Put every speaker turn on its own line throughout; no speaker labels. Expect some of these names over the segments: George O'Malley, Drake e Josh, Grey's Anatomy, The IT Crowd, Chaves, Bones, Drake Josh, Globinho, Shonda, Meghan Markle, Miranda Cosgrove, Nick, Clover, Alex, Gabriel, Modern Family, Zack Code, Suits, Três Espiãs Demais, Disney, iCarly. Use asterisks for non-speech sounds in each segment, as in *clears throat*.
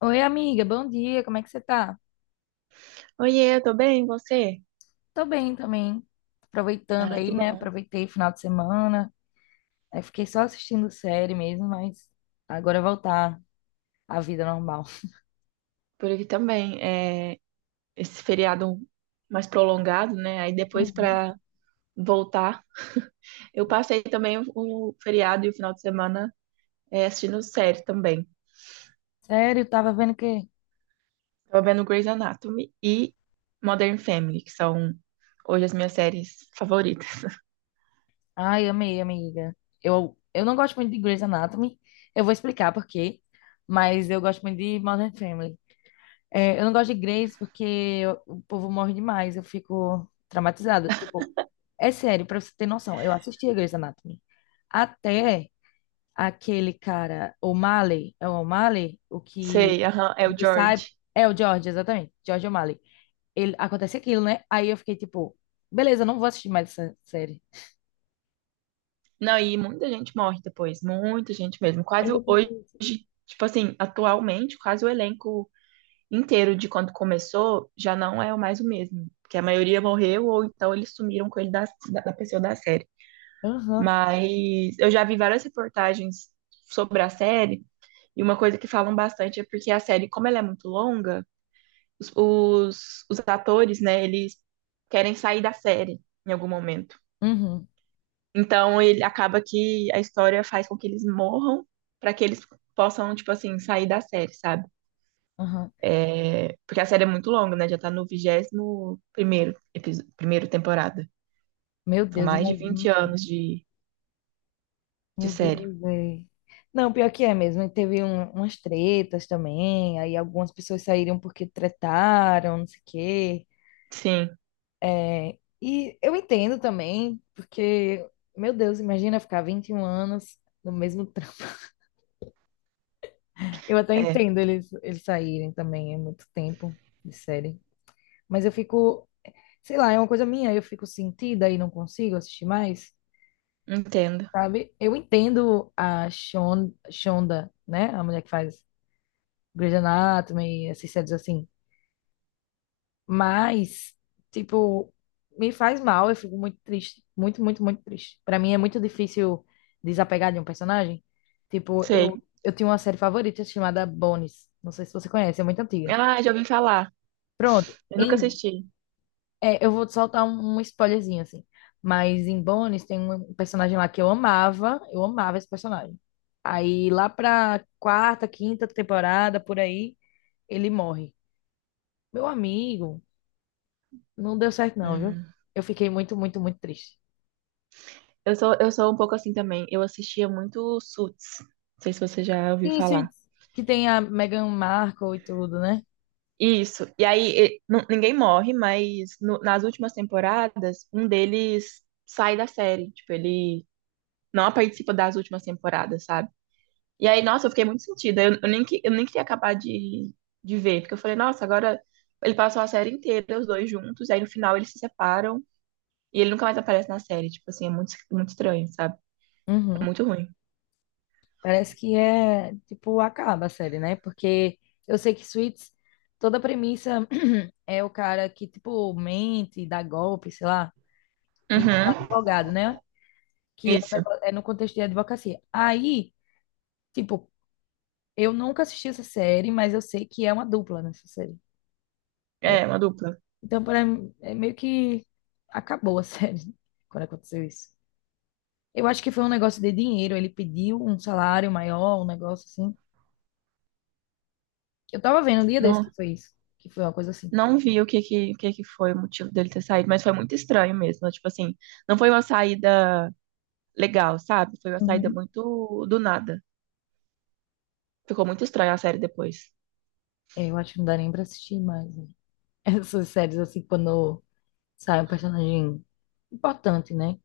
Oi, amiga, bom dia, como é que você tá?
Oiê, eu tô bem, e você?
Tô bem também, aproveitando
Ai, que
aí, né?
bom.
Aproveitei o final de semana, aí fiquei só assistindo série mesmo, mas agora voltar à vida normal.
Por aqui também. É, esse feriado mais prolongado, né? Aí depois
Uhum.
pra voltar, eu passei também o feriado e o final de semana assistindo série também.
Sério, tava vendo que.
Tava vendo Grey's Anatomy e Modern Family, que são hoje as minhas séries favoritas.
Ai, amei, amiga. Eu não gosto muito de Grey's Anatomy, eu vou explicar por quê, mas eu gosto muito de Modern Family. É, eu não gosto de Grey's porque eu- o povo morre demais, eu fico traumatizada. Tipo, é sério, pra você ter noção, eu assisti a Grey's Anatomy. Até aquele cara, O'Malley, é o O'Malley, o
*laughs*
que
Sei, aham, é o
ele sai,
George.
é o George, exatamente, George O'Malley. Ele, acontece aquilo, né? Aí eu fiquei tipo, beleza, não vou assistir mais essa série.
Não, e muita gente morre depois, muita gente mesmo. Quase hoje,
Exatamente.
tipo assim, atualmente, quase o elenco inteiro de quando começou, já não é mais o mesmo. Porque a maioria morreu ou então eles sumiram com ele da pessoa da série.
Aham,
Mas eu já vi várias reportagens sobre a série e uma coisa que falam bastante é porque a série, como ela é muito longa, os atores, né, eles querem sair da série em algum momento.
uhum,
Então ele acaba que a história faz com que eles morram para que eles possam, tipo assim, sair da série, sabe?
aham.
Porque a série é muito longa, né? Já tá no vigésimo primeiro episódio, primeiro temporada.
Meu
São
Deus,
mais de 20
imagina.
anos de
Meu Deus,
série.
é. Não, pior que é mesmo. E teve um- umas tretas também, aí algumas pessoas saíram porque tretaram, não sei o quê.
Sim,
É, e eu entendo também, porque, meu Deus, imagina ficar 21 anos no mesmo trampo. *laughs* Eu até
é.
entendo eles, eles saírem também, é muito tempo de série. Mas eu fico, sei lá, é uma coisa minha, eu fico sentida e não consigo assistir mais,
Entendo.
sabe? Eu entendo a Shon, Shonda, né? A mulher que faz Grey's Anatomy, essas séries assim. Mas, tipo, me faz mal, eu fico muito triste. Muito, muito, muito triste. Pra mim é muito difícil desapegar de um personagem. Tipo,
Sei.
eu tinha uma série favorita chamada Bones. Não sei se você conhece, é muito antiga.
Ah, já ouvi falar.
Pronto.
Eu nunca
Em,
assisti.
é, eu vou soltar um, um spoilerzinho, assim. Mas em Bones tem um personagem lá que eu amava. Eu amava esse personagem. Aí lá pra quarta, quinta temporada, por aí, ele morre. Meu amigo. Não deu certo, não, viu?
Hum.
Eu fiquei muito, muito, muito triste.
Eu sou um pouco assim também. Eu assistia muito Suits. Não sei se você já ouviu
Sim,
falar.
Suits, que tem a Meghan Markle e tudo, né?
Isso. E aí, e- nu- ninguém morre, mas no- nas últimas temporadas, um deles sai da série. Tipo, ele não participa das últimas temporadas, sabe? E aí, nossa, eu fiquei muito sentida. Eu nem, que- eu nem queria acabar de ver, porque eu falei, nossa, agora ele passou a série inteira, os dois juntos, e aí no final eles se separam e ele nunca mais aparece na série. Tipo assim, é muito, muito estranho, sabe? É
Uhum.
muito ruim.
Parece que é, tipo, acaba a série, né? Porque eu sei que Suits, toda a premissa *clears throat* é o cara que, tipo, mente, dá golpe, sei lá, e o
Uhum,
advogado, né? Que é um
isso.
negó- é no contexto de advocacia. Aí, tipo, eu nunca assisti essa série, mas eu sei que é uma dupla nessa série.
É, uma dupla.
Então, para mim, é meio que acabou a *laughs* série quando aconteceu isso. Eu acho que foi um negócio de dinheiro. Ele pediu um salário maior, um negócio assim. Eu tava vendo um dia desse
Não,
que foi isso. Que foi uma coisa assim.
não vi o que que foi o motivo dele ter saído, mas foi muito estranho mesmo. Tipo assim, não foi uma saída legal, sabe? Foi uma saída
Uhum.
muito do nada. Ficou muito estranha a série depois.
É, eu acho que não dá nem pra assistir mais, né? *laughs* Essas séries assim, quando sai um personagem importante, né?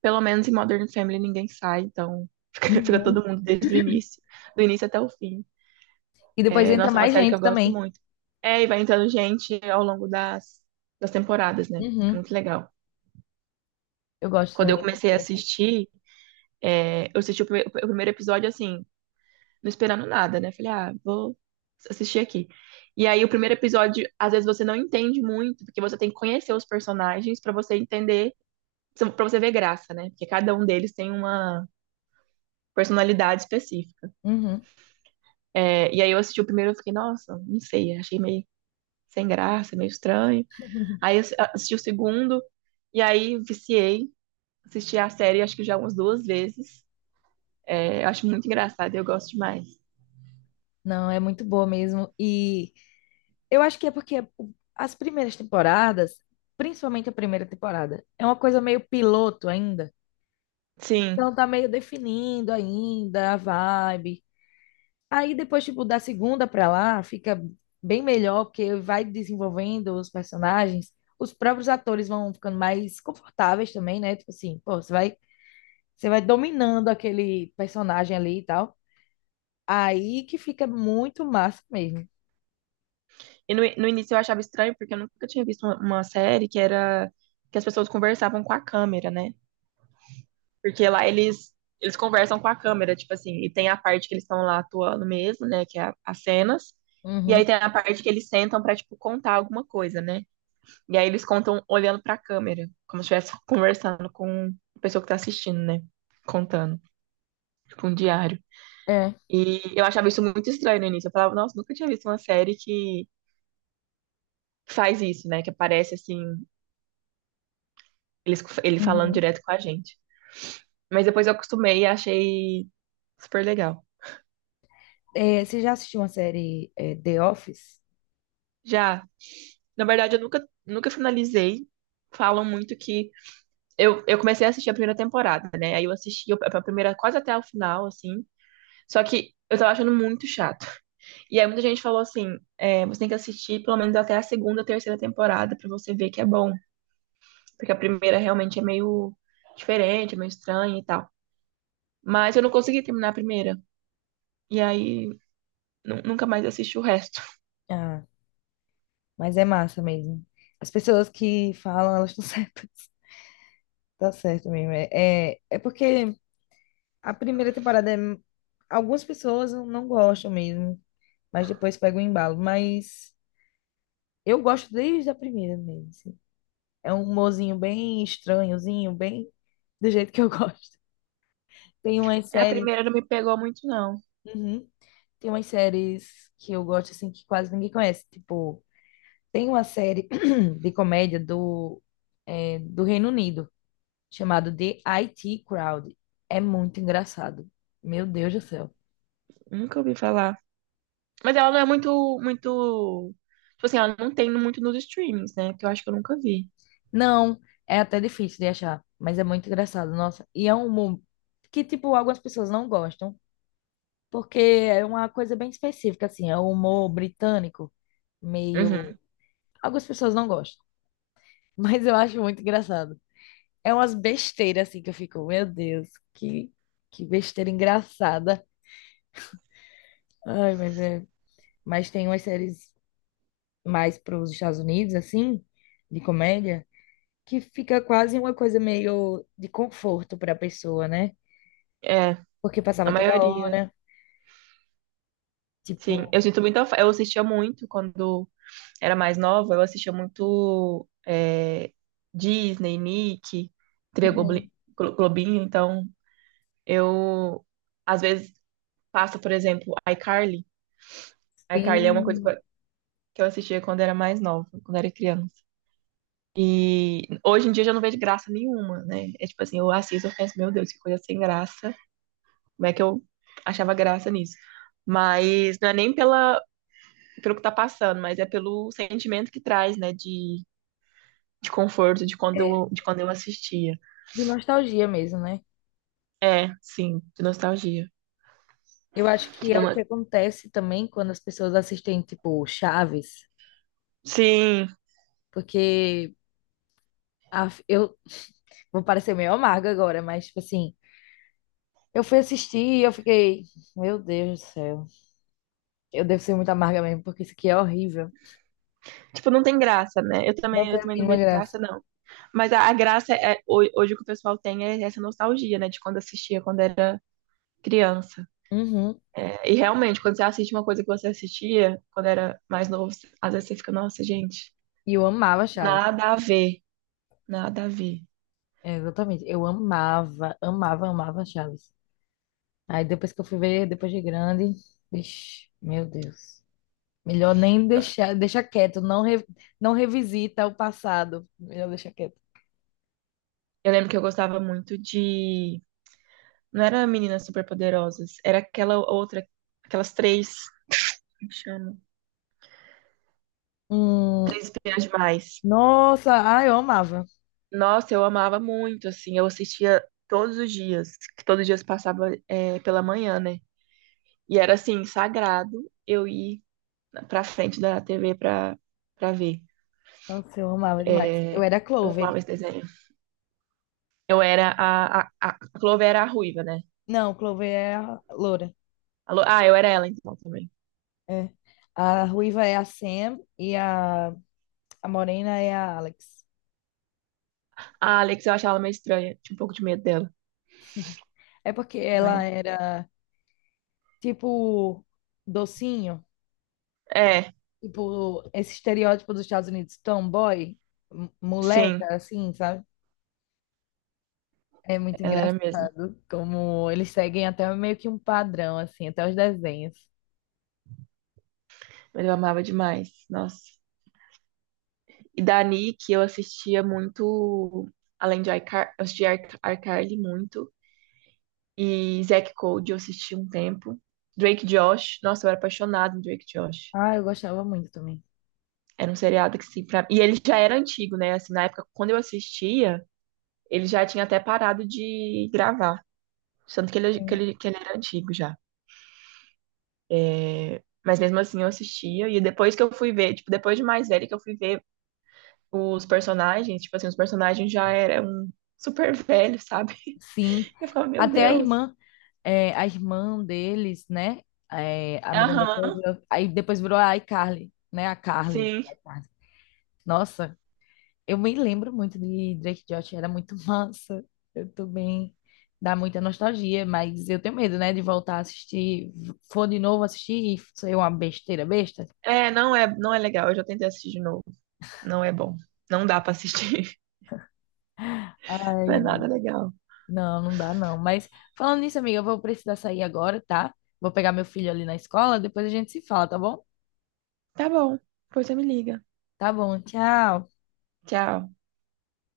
Pelo menos em Modern Family ninguém sai, então *laughs* fica, fica todo
Uhum.
mundo desde o início, do início até o fim.
E depois
É,
entra
nossa, é uma
mais
série que
gente
eu gosto
também.
muito. É, e vai entrando gente ao longo das, das temporadas, né? É
Uhum.
muito legal.
Eu gosto
Quando eu
também.
comecei a
Engraçado.
assistir, eu assisti o, prime- o primeiro episódio assim, não esperando nada, né? Falei, ah, vou assistir aqui. E aí o primeiro episódio, às vezes você não entende muito, porque você tem que conhecer os personagens pra você entender, pra você ver graça, né? Porque cada um deles tem uma personalidade específica.
Uhum.
É, e aí eu assisti o primeiro e eu fiquei, nossa, não sei, achei meio sem graça, meio estranho. Aí
*laughs*
eu assisti o segundo, e aí viciei, assisti a série acho que já umas duas vezes. É, eu acho muito engraçado, eu gosto demais.
Não, é muito boa mesmo. E eu acho que é porque as primeiras temporadas, principalmente a primeira temporada, é uma coisa meio piloto ainda.
Sim,
Então tá meio definindo ainda a vibe. Aí depois, tipo, da segunda pra lá, fica bem melhor, porque vai desenvolvendo os personagens. Os próprios atores vão ficando mais confortáveis também, né? Tipo assim, pô, você vai dominando aquele personagem ali e tal. Aí que fica muito massa mesmo.
e no início eu achava estranho, porque eu nunca tinha visto uma série que era que as pessoas conversavam com a câmera, né? Porque lá eles conversam com a câmera, tipo assim, e tem a parte que eles estão lá atuando mesmo, né? Que é a- as cenas. E aí
Uhum.
tem a parte que eles sentam pra, tipo, contar alguma coisa, né? E aí eles contam olhando pra câmera, como se estivesse conversando com a pessoa que tá assistindo, né? Contando, tipo um diário.
É.
E eu achava isso muito estranho no início. Eu falava, nossa, nunca tinha visto uma série que faz isso, né? Que aparece assim, eles, ele falando
Uhum.
direto com a gente. Mas depois eu acostumei e achei super legal.
É, você já assistiu uma série, é, The Office?
Já, na verdade, eu nunca finalizei. Falam muito que. Eu comecei a assistir a primeira temporada, né? Aí eu assisti a primeira quase até o final, assim. Só que eu tava achando muito chato. E aí muita gente falou assim, é, você tem que assistir pelo menos até a segunda, terceira temporada pra você ver que é bom, porque a primeira realmente é meio diferente, é meio estranha e tal. Mas eu não consegui terminar a primeira. E aí, nu- nunca mais assisti o resto. *laughs*
Ah, mas é massa mesmo. As pessoas que falam, elas estão *laughs* certas. Tá certo mesmo. É porque a primeira temporada é... Algumas pessoas não gostam mesmo, mas depois pega o embalo. Mas eu gosto desde a primeira mesmo. Assim. É um humorzinho bem estranhozinho, bem do jeito que eu *laughs* gosto. Tem umas
É, a
séries.
primeira não me pegou muito, não.
Uhum. Tem umas séries que eu gosto assim que quase ninguém conhece. Tipo, tem uma série *clears throat* de comédia do, é, do Reino Unido chamado The IT Crowd. É muito engraçado. Meu Deus do céu.
Nunca ouvi falar. Mas ela não é muito, muito. Tipo assim, ela não tem muito nos streamings, né? Que eu acho que eu nunca vi.
Não, é até difícil de achar, mas é muito engraçado, nossa. E é um humor que, tipo, algumas pessoas não gostam, porque é uma coisa bem específica, assim, é um humor britânico, meio...
Uhum.
Algumas pessoas não gostam, *laughs* mas eu acho muito engraçado. É umas besteiras, assim, que eu fico, meu Deus, que besteira engraçada. Ai, mas é... Mas tem umas séries mais para os Estados Unidos, assim, de comédia, que fica quase uma coisa meio de conforto para a pessoa, né?
É,
Porque
a
passava toda
maioria.
hora,
Sim.
tipo,
Eu sinto muita. Fa- Eu assistia muito quando era mais nova, eu assistia muito Disney, Nick, Tria
uhum,
Globli- Glo- Globinho, então eu às vezes passo, por exemplo, iCarly. iCarly é uma coisa
bem,
que eu assistia quando era mais nova, quando era criança. E hoje em dia eu já não vejo graça nenhuma, né? É tipo assim, eu assisto, eu penso, meu Deus, que coisa sem graça. Como é que eu achava graça nisso? Mas não é nem pela, pelo que tá passando, mas é pelo sentimento que traz, né? De conforto de quando
é,
eu, de quando eu assistia.
de nostalgia mesmo, né?
É, sim, de nostalgia.
Eu acho que
Tinha
é o que
uma.
acontece também quando as pessoas assistem, tipo, Chaves,
Sim,
porque a- eu vou parecer meio amarga agora, mas, tipo assim, eu fui assistir e eu fiquei, meu Deus do céu, eu devo ser muito amarga mesmo, porque isso aqui é horrível,
tipo, não tem graça, né? Eu
não
também,
tem
eu
a
também não
mínima
vejo
graça.
graça, não. Mas a graça é ho- hoje o que o pessoal tem é essa nostalgia, né? De quando assistia, quando era criança.
Uhum.
É, e realmente, quando você assiste uma coisa que você assistia quando era mais novo, às vezes você fica, nossa, gente,
E eu amava Chaves.
nada a ver, nada a ver.
É, exatamente, eu amava, amava, amava Chaves. Aí depois que eu fui ver, depois de grande, vixi, meu Deus. Melhor nem deixar, deixa quieto, não, re- não revisita o passado. Melhor deixar quieto.
Eu lembro que eu gostava muito de. Não era Meninas Superpoderosas, era aquela outra, aquelas três, como chama?
Hum,
Três Espiãs Demais.
nossa, ah, eu amava.
Nossa, eu amava muito, assim, eu assistia todos os dias, que todos os dias passava pela manhã, né? E era, assim, sagrado eu ir pra frente da TV pra, pra ver.
Nossa, eu amava demais. Eu
É
era a
Eu
Clover.
amava esse desenho. Eu era a... A, a a Clover era a ruiva, né?
Não, Clover é a loura.
A Lo- ah, eu era ela, então, também.
É. A ruiva é a Sam e a morena é a Alex.
A Alex eu achava ela meio estranha, tinha um pouco de medo dela,
É porque ela
mas...
era tipo docinho.
É,
Tipo, esse estereótipo dos Estados Unidos, tomboy, m-
sim,
moleca, assim, sabe? É muito
ela era mesmo.
engraçado como eles seguem até meio que um padrão, assim, até os desenhos.
Mas eu amava demais, nossa. E da Nick, eu assistia muito, além de iCar, eu assistia Ar- iCarly muito. E Zack Code eu assisti um tempo. Drake Josh, nossa, eu era apaixonada em Drake Josh.
Ah, eu gostava muito também.
Era um seriado que sim, pra... E ele já era antigo, né? Assim, na época, quando eu assistia, ele já tinha até parado de gravar. Tanto que ele, que
Sim.
ele, que ele era antigo já. É, mas mesmo assim eu assistia. E depois que eu fui ver, tipo, depois de mais velho que eu fui ver os personagens, tipo assim, os personagens já eram super velhos, sabe?
Sim.
*laughs* Eu ficava, meu
Até a
Deus.
irmã, é, a irmã deles, né? É, a Miranda
Aham,
Cosgrove, aí depois virou a iCarly, né? A Carly.
sim.
iCarly. Nossa, eu me lembro muito de Drake e Josh, era muito *laughs* massa. Eu tô bem, dá muita nostalgia, mas eu tenho medo, né, de voltar a assistir, for de novo assistir e ser uma besteira besta.
É, não é legal. Eu já tentei assistir de novo. Não é bom. Não dá pra assistir. *laughs* Não é
Ai,
nada legal.
não, não dá não. Mas falando nisso, amiga, eu vou precisar sair agora, tá? Vou pegar meu filho ali na escola, depois a gente se fala, tá bom?
Tá bom. Pois você me liga.
Tá bom, tchau.
Tchau.